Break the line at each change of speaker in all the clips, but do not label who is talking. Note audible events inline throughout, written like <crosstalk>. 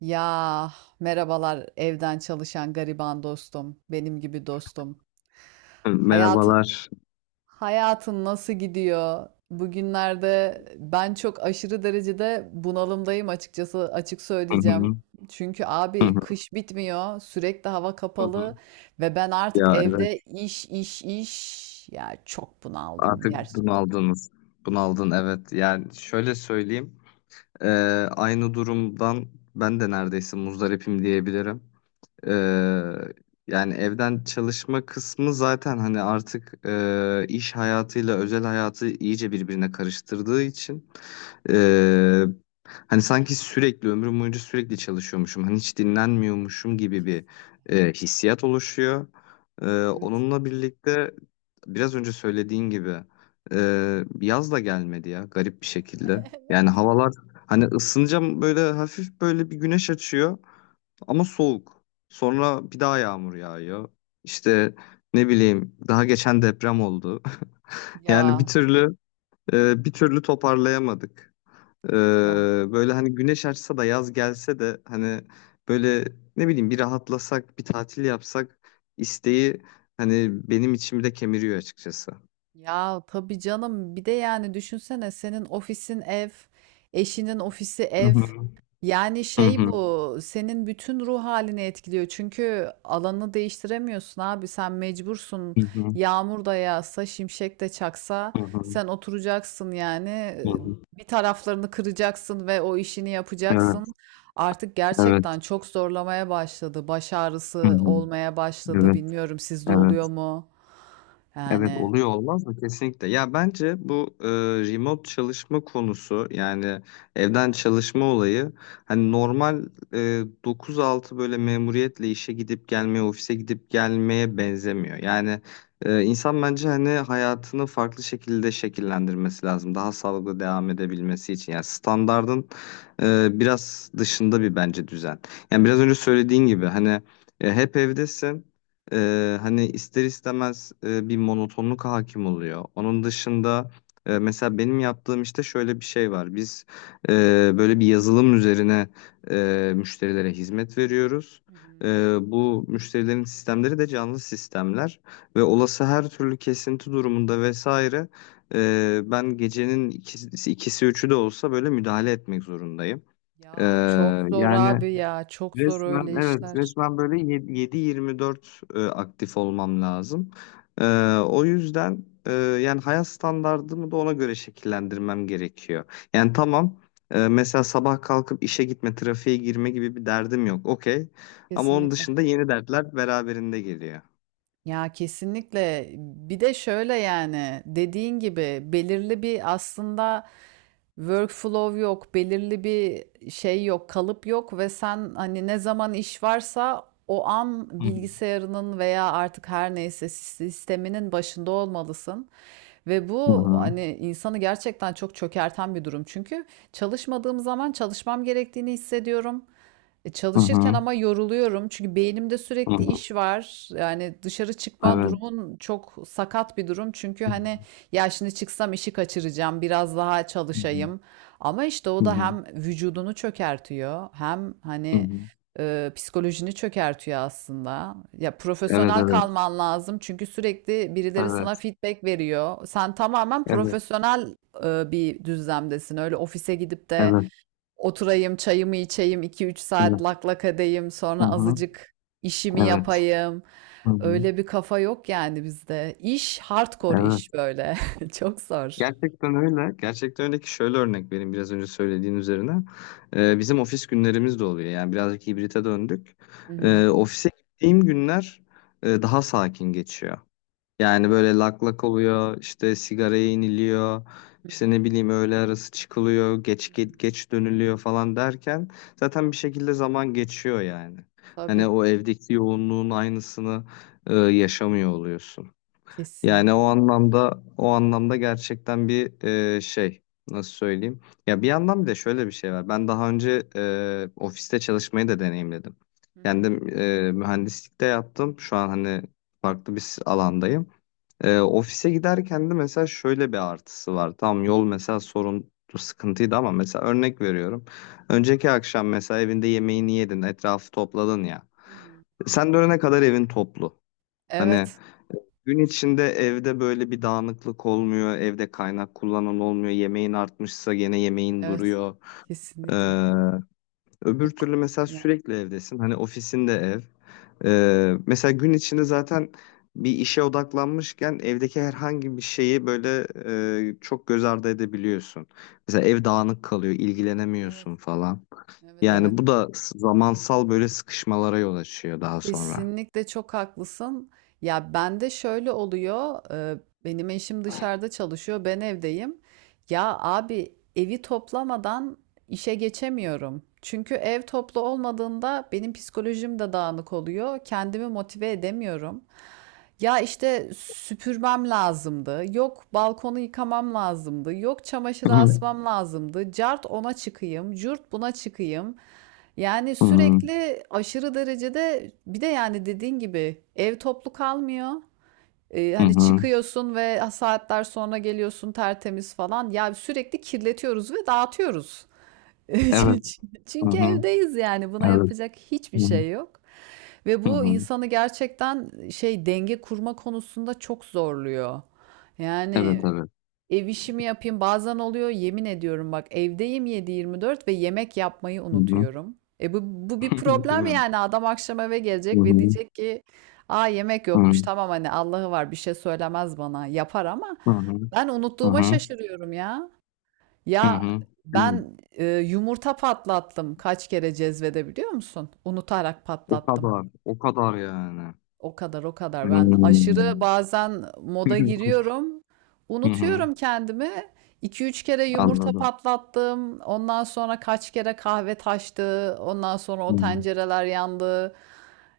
Ya merhabalar evden çalışan gariban dostum, benim gibi dostum. Hayatın
Merhabalar.
hayatın nasıl gidiyor? Bugünlerde ben çok aşırı derecede bunalımdayım açıkçası açık
Hı
söyleyeceğim.
hı,
Çünkü
hı
abi
hı,
kış bitmiyor, sürekli hava
hı
kapalı
hı.
ve ben artık
Ya evet
evde iş iş iş ya çok bunaldım
artık
gerçekten.
bunaldınız. Bunaldın evet. Yani şöyle söyleyeyim. Ee, Aynı durumdan ben de neredeyse muzdaripim diyebilirim. Ee, Yani evden çalışma kısmı zaten hani artık iş hayatıyla özel hayatı iyice birbirine karıştırdığı için. Ee, Hani sanki sürekli ömrüm boyunca sürekli çalışıyormuşum. Hani hiç dinlenmiyormuşum gibi bir hissiyat oluşuyor.
Evet.
Onunla birlikte biraz önce söylediğin gibi yaz da gelmedi ya garip bir şekilde. Yani havalar hani ısınacağım böyle hafif böyle bir güneş açıyor ama soğuk. Sonra bir daha yağmur yağıyor. İşte ne bileyim daha geçen deprem oldu. <laughs> Yani
Ya
bir türlü toparlayamadık. Ee,
ya
Böyle hani güneş açsa da yaz gelse de hani böyle ne bileyim bir rahatlasak, bir tatil yapsak isteği hani benim içimde kemiriyor açıkçası.
ya, tabii canım. Bir de yani düşünsene, senin ofisin ev, eşinin ofisi
Hı
ev.
hı.
Yani
Hı
şey,
hı.
bu senin bütün ruh halini etkiliyor. Çünkü alanı değiştiremiyorsun abi, sen mecbursun.
Hı hı.
Yağmur da yağsa, şimşek de çaksa
Hı hı.
sen oturacaksın yani.
Hı hı.
Bir taraflarını kıracaksın ve o işini
Evet,
yapacaksın. Artık
evet.
gerçekten çok zorlamaya başladı. Baş
Hı
ağrısı
hı.
olmaya başladı.
Evet,
Bilmiyorum sizde oluyor
evet.
mu?
Evet
Yani
oluyor olmaz mı? Kesinlikle. Ya bence bu remote çalışma konusu yani evden çalışma olayı hani normal e, 9-6 böyle memuriyetle işe gidip gelmeye, ofise gidip gelmeye benzemiyor. Yani insan bence hani hayatını farklı şekilde şekillendirmesi lazım. Daha sağlıklı devam edebilmesi için. Yani standardın biraz dışında bir bence düzen. Yani biraz önce söylediğin gibi hani hep evdesin. Hani ister istemez bir monotonluk hakim oluyor. Onun dışında mesela benim yaptığım işte şöyle bir şey var. Biz e, böyle bir yazılım üzerine müşterilere hizmet veriyoruz.
hı hı.
E, Bu müşterilerin sistemleri de canlı sistemler ve olası her türlü kesinti durumunda vesaire ben gecenin ikisi, ikisi üçü de olsa böyle müdahale etmek zorundayım. E,
Ya çok zor
Yani.
abi ya. Çok zor öyle
Resmen evet
işler.
resmen böyle 7-24 aktif olmam lazım. E, O yüzden yani hayat standardımı da ona göre şekillendirmem gerekiyor. Yani tamam mesela sabah kalkıp işe gitme, trafiğe girme gibi bir derdim yok. Okey. Ama onun
Kesinlikle.
dışında yeni dertler beraberinde geliyor.
Ya kesinlikle, bir de şöyle yani dediğin gibi belirli bir aslında workflow yok, belirli bir şey yok, kalıp yok ve sen hani ne zaman iş varsa o an
Hı hı.
bilgisayarının veya artık her neyse sisteminin başında olmalısın. Ve bu
Hı
hani insanı gerçekten çok çökerten bir durum. Çünkü çalışmadığım zaman çalışmam gerektiğini hissediyorum. Çalışırken
hı.
ama yoruluyorum çünkü beynimde
Hı
sürekli
hı.
iş var. Yani dışarı çıkma
Evet.
durumun çok sakat bir durum. Çünkü
Hı hı.
hani ya şimdi çıksam işi kaçıracağım, biraz daha
Evet.
çalışayım. Ama işte o
Hı hı.
da
Hı hı.
hem vücudunu çökertiyor, hem
Hı
hani
hı.
psikolojini çökertiyor aslında. Ya
Evet,
profesyonel
evet.
kalman lazım çünkü sürekli birileri sana
Evet.
feedback veriyor. Sen tamamen
Evet.
profesyonel bir düzlemdesin. Öyle ofise gidip de
Evet.
oturayım, çayımı içeyim, iki üç saat
Evet.
lak lak edeyim,
Hı
sonra
hı.
azıcık işimi
Evet.
yapayım.
Hı hı.
Öyle bir kafa yok yani bizde. İş hardcore iş
Evet.
böyle. <laughs> Çok zor.
Gerçekten öyle. Gerçekten öyle ki şöyle örnek vereyim biraz önce söylediğin üzerine. Bizim ofis günlerimiz de oluyor. Yani birazcık hibrite döndük.
Hı hı.
Ofise gittiğim günler daha sakin geçiyor. Yani
Değil mi?
böyle lak lak oluyor, işte sigaraya iniliyor,
Hı
işte ne
hı,
bileyim öğle arası çıkılıyor,
hı
geç geç,
hı.
geç dönülüyor falan derken zaten bir şekilde zaman geçiyor yani. Hani
Tabii,
o evdeki yoğunluğun aynısını yaşamıyor oluyorsun. Yani o
kesinlikle.
anlamda o anlamda gerçekten bir şey, nasıl söyleyeyim? Ya bir yandan bir de şöyle bir şey var. Ben daha önce ofiste çalışmayı da deneyimledim.
Hı hı,
Kendim mühendislikte yaptım. Şu an hani farklı bir alandayım.
hı
Ofise giderken de mesela şöyle bir artısı var. Tamam yol mesela sorun sıkıntıydı ama mesela örnek veriyorum. Önceki akşam mesela evinde yemeğini yedin, etrafı topladın ya.
hı, hı hı.
Sen dönene kadar evin toplu. Hani
Evet,
gün içinde evde böyle bir dağınıklık olmuyor, evde kaynak kullanan olmuyor, yemeğin artmışsa gene yemeğin
evet,
duruyor. Ee,
kesinlikle.
Öbür
Bu, k-
türlü mesela
yani
sürekli evdesin, hani ofisinde ev. Mesela gün içinde zaten bir işe odaklanmışken evdeki herhangi bir şeyi böyle çok göz ardı edebiliyorsun. Mesela ev dağınık kalıyor,
evet,
ilgilenemiyorsun falan.
evet, evet.
Yani bu da zamansal böyle sıkışmalara yol açıyor daha sonra.
Kesinlikle çok haklısın. Ya bende şöyle oluyor. Benim eşim dışarıda çalışıyor, ben evdeyim. Ya abi evi toplamadan işe geçemiyorum. Çünkü ev toplu olmadığında benim psikolojim de dağınık oluyor. Kendimi motive edemiyorum. Ya işte süpürmem lazımdı. Yok balkonu yıkamam lazımdı. Yok
Hı
çamaşırı
hı.
asmam lazımdı. Cart ona çıkayım, curt buna çıkayım. Yani
Hı hı.
sürekli aşırı derecede, bir de yani dediğin gibi ev toplu kalmıyor.
Hı
Hani
hı.
çıkıyorsun ve saatler sonra geliyorsun tertemiz falan. Ya sürekli kirletiyoruz ve dağıtıyoruz. <laughs>
Evet. Hı
Çünkü
hı.
evdeyiz yani, buna
Evet.
yapacak hiçbir
Hı hı.
şey yok. Ve
Hı
bu
hı.
insanı gerçekten şey, denge kurma konusunda çok zorluyor.
Evet,
Yani
evet.
ev işimi yapayım bazen oluyor, yemin ediyorum bak, evdeyim 7-24 ve yemek yapmayı
Hı hı.
unutuyorum. E bu bir
<laughs> Değil
problem
mi?
yani. Adam akşam eve
Hı
gelecek ve
hı.
diyecek ki aa yemek
Hı
yokmuş, tamam hani Allah'ı var bir şey söylemez, bana yapar ama
hı. Hı hı.
ben
Hı
unuttuğuma
hı.
şaşırıyorum ya.
Hı
Ya
hı. Değil mi?
ben yumurta patlattım kaç kere cezvede, biliyor musun? Unutarak
O
patlattım.
kadar. O kadar yani.
O kadar o kadar. Ben aşırı
Hmm.
bazen moda
<laughs>
giriyorum.
Hı hı.
Unutuyorum kendimi. iki üç kere yumurta
Anladım.
patlattım. Ondan sonra kaç kere kahve taştı. Ondan sonra o
Hı.
tencereler yandı.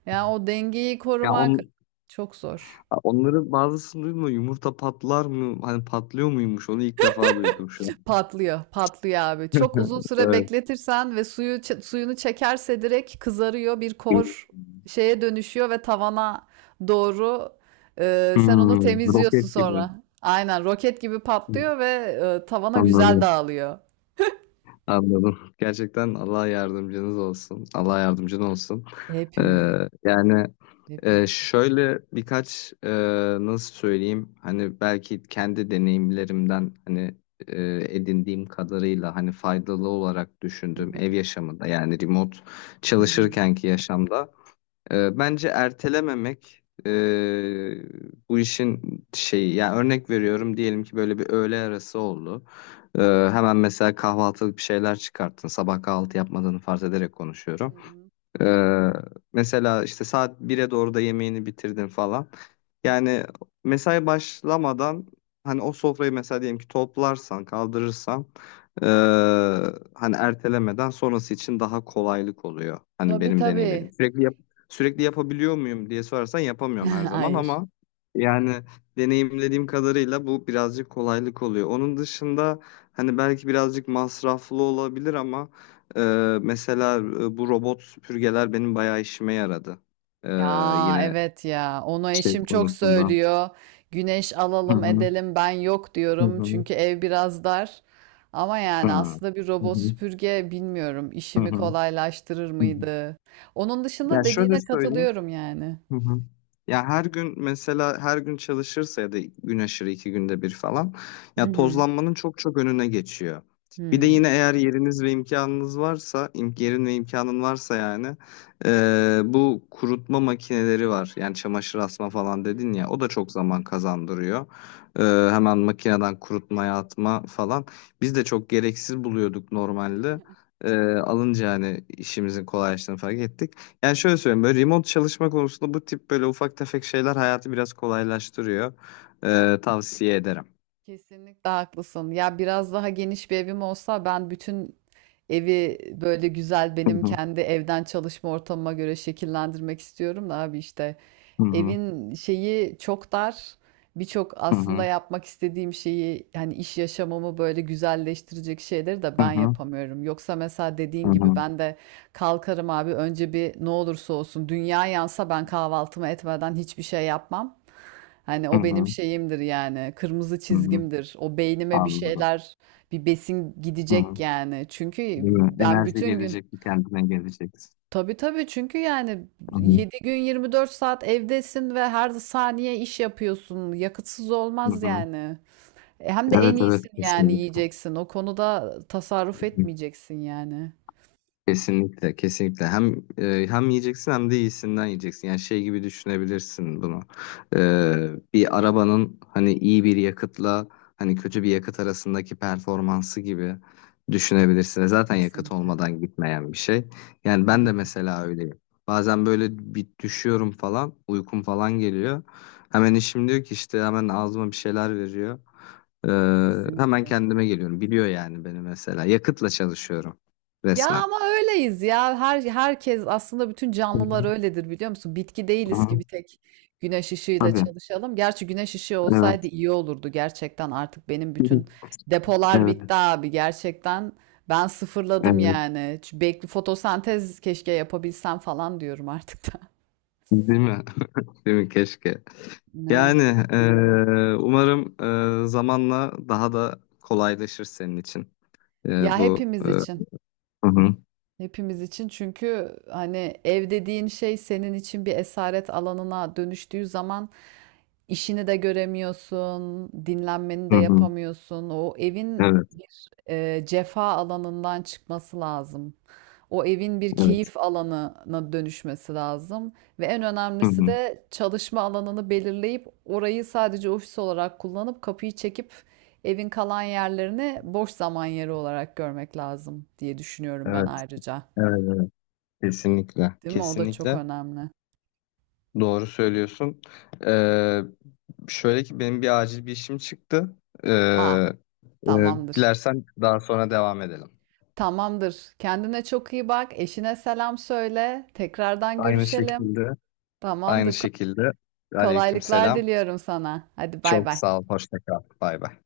Yani o dengeyi
Ya
korumak çok zor.
onları bazısını duydum da yumurta patlar mı? Hani patlıyor muymuş? Onu ilk defa duydum şu an.
Patlıyor, patlıyor abi. Çok uzun
<laughs>
süre
Evet.
bekletirsen ve suyunu çekerse direkt kızarıyor, bir kor şeye dönüşüyor ve tavana doğru, sen onu
Hmm. Roket
temizliyorsun
gibi.
sonra. Aynen roket gibi patlıyor ve tavana güzel
Anladım.
dağılıyor.
Anladım. Gerçekten Allah yardımcınız olsun. Allah yardımcın olsun. Ee,
Hepimizin,
Yani.
hepimizin.
Şöyle birkaç nasıl söyleyeyim hani belki kendi deneyimlerimden hani edindiğim kadarıyla hani faydalı olarak
Hı
düşündüğüm
hı.
ev yaşamında yani remote
Hı hı.
çalışırkenki yaşamda bence ertelememek, bu işin şeyi yani örnek veriyorum diyelim ki böyle bir öğle arası oldu. E, Hemen mesela kahvaltılık bir şeyler çıkarttın sabah kahvaltı yapmadığını farz ederek
Hı
konuşuyorum.
hı.
Ee, Mesela işte saat bir'e doğru da yemeğini bitirdin falan. Yani mesai başlamadan hani o sofrayı mesela diyelim ki toplarsan, kaldırırsan ee, hani ertelemeden sonrası için daha kolaylık oluyor. Hani
Tabii
benim deneyimlerim.
tabii.
Sürekli yapabiliyor muyum diye sorarsan yapamıyorum her zaman
<laughs> Hayır.
ama yani deneyimlediğim kadarıyla bu birazcık kolaylık oluyor. Onun dışında hani belki birazcık masraflı olabilir ama mesela bu robot süpürgeler benim bayağı işime yaradı. Ee,
Ya
Yine
evet ya, onu
şey
eşim çok
konusunda.
söylüyor. Güneş
Hı
alalım
hı.
edelim, ben yok
Hı
diyorum
hı.
çünkü ev biraz dar. Ama
Hı.
yani aslında bir
Hı
robot
hı.
süpürge bilmiyorum
Hı
işimi
hı.
kolaylaştırır
Hı hı.
mıydı? Onun
Ya
dışında
şöyle
dediğine
söyleyeyim.
katılıyorum yani.
Hı hı. Ya her gün mesela her gün çalışırsa ya da gün aşırı iki günde bir falan
Hı
ya
hı.
tozlanmanın çok çok önüne geçiyor. Bir de
Hmm.
yine eğer yeriniz ve imkanınız varsa, yerin ve imkanın varsa yani bu kurutma makineleri var. Yani çamaşır asma falan dedin ya o da çok zaman kazandırıyor. Hemen makineden kurutmaya atma falan. Biz de çok gereksiz buluyorduk normalde. Alınca hani işimizin kolaylaştığını fark ettik. Yani şöyle söyleyeyim böyle remote çalışma konusunda bu tip böyle ufak tefek şeyler hayatı biraz kolaylaştırıyor. Tavsiye ederim.
Kesinlikle haklısın. Ya biraz daha geniş bir evim olsa ben bütün evi böyle güzel,
Hı
benim
hı,
kendi evden çalışma ortamıma göre şekillendirmek istiyorum da abi işte.
hı hı,
Evin şeyi çok dar. Birçok
hı
aslında
hı,
yapmak istediğim şeyi, hani iş yaşamımı böyle güzelleştirecek şeyleri de
hı
ben
hı,
yapamıyorum. Yoksa mesela dediğin
hı
gibi
hı,
ben de kalkarım abi, önce bir ne olursa olsun dünya yansa ben kahvaltımı etmeden hiçbir şey yapmam. Hani
hı
o benim
hı,
şeyimdir yani, kırmızı
hı hı.
çizgimdir. O beynime bir
Anladım.
şeyler, bir besin
Hı hı.
gidecek yani. Çünkü
Değil mi?
ben
Enerji
bütün gün,
gelecek, kendine gelecek.
tabii tabii çünkü yani
Hı hı,
7 gün 24 saat evdesin ve her saniye iş yapıyorsun. Yakıtsız
hı
olmaz
hı.
yani. Hem de
Evet
en
evet
iyisin yani
kesinlikle.
yiyeceksin. O konuda tasarruf etmeyeceksin yani.
Kesinlikle, kesinlikle. Hem yiyeceksin hem de iyisinden yiyeceksin. Yani şey gibi düşünebilirsin bunu. Bir arabanın hani iyi bir yakıtla hani kötü bir yakıt arasındaki performansı gibi düşünebilirsin. Zaten yakıt
Kesinlikle.
olmadan gitmeyen bir şey. Yani ben
Tabii
de
ki.
mesela öyleyim. Bazen böyle bir düşüyorum falan, uykum falan geliyor. Hemen eşim diyor ki işte hemen ağzıma bir şeyler veriyor. Hemen
Kesinlikle.
kendime geliyorum. Biliyor yani beni mesela. Yakıtla çalışıyorum
Ya
resmen.
ama öyleyiz ya. Herkes aslında, bütün
Hı
canlılar
hı.
öyledir, biliyor musun? Bitki
Hı
değiliz ki
hı.
bir tek güneş ışığıyla
Tabii.
çalışalım. Gerçi güneş ışığı olsaydı
Evet.
iyi olurdu gerçekten. Artık benim bütün
<laughs>
depolar
Evet.
bitti abi gerçekten. Ben sıfırladım
Evet.
yani. Şu Bekli fotosentez keşke yapabilsem falan diyorum artık da. <laughs>
Değil mi? <laughs> Değil mi? Keşke.
Ne?
Yani umarım zamanla daha da kolaylaşır senin için.
Ya
Bu
hepimiz için.
hı hı.
Hepimiz için. Çünkü hani ev dediğin şey senin için bir esaret alanına dönüştüğü zaman işini de göremiyorsun, dinlenmeni
Hı
de
hı.
yapamıyorsun. O evin
Evet.
cefa alanından çıkması lazım. O evin bir
Evet.
keyif alanına dönüşmesi lazım ve en
Hı
önemlisi
hı.
de çalışma alanını belirleyip orayı sadece ofis olarak kullanıp kapıyı çekip evin kalan yerlerini boş zaman yeri olarak görmek lazım diye düşünüyorum ben
Evet.
ayrıca.
Evet. Evet. Kesinlikle.
Değil mi? O da çok
Kesinlikle.
önemli.
Doğru söylüyorsun. Eee, Şöyle ki benim bir acil bir işim çıktı.
Aa,
Eee,
tamamdır.
Dilersen daha sonra devam edelim.
Tamamdır. Kendine çok iyi bak. Eşine selam söyle. Tekrardan
Aynı
görüşelim.
şekilde. Aynı
Tamamdır. Ko-
şekilde. Aleyküm
Kolaylıklar
selam.
diliyorum sana. Hadi bay
Çok
bay.
sağ ol. Hoşça kal. Bay bay.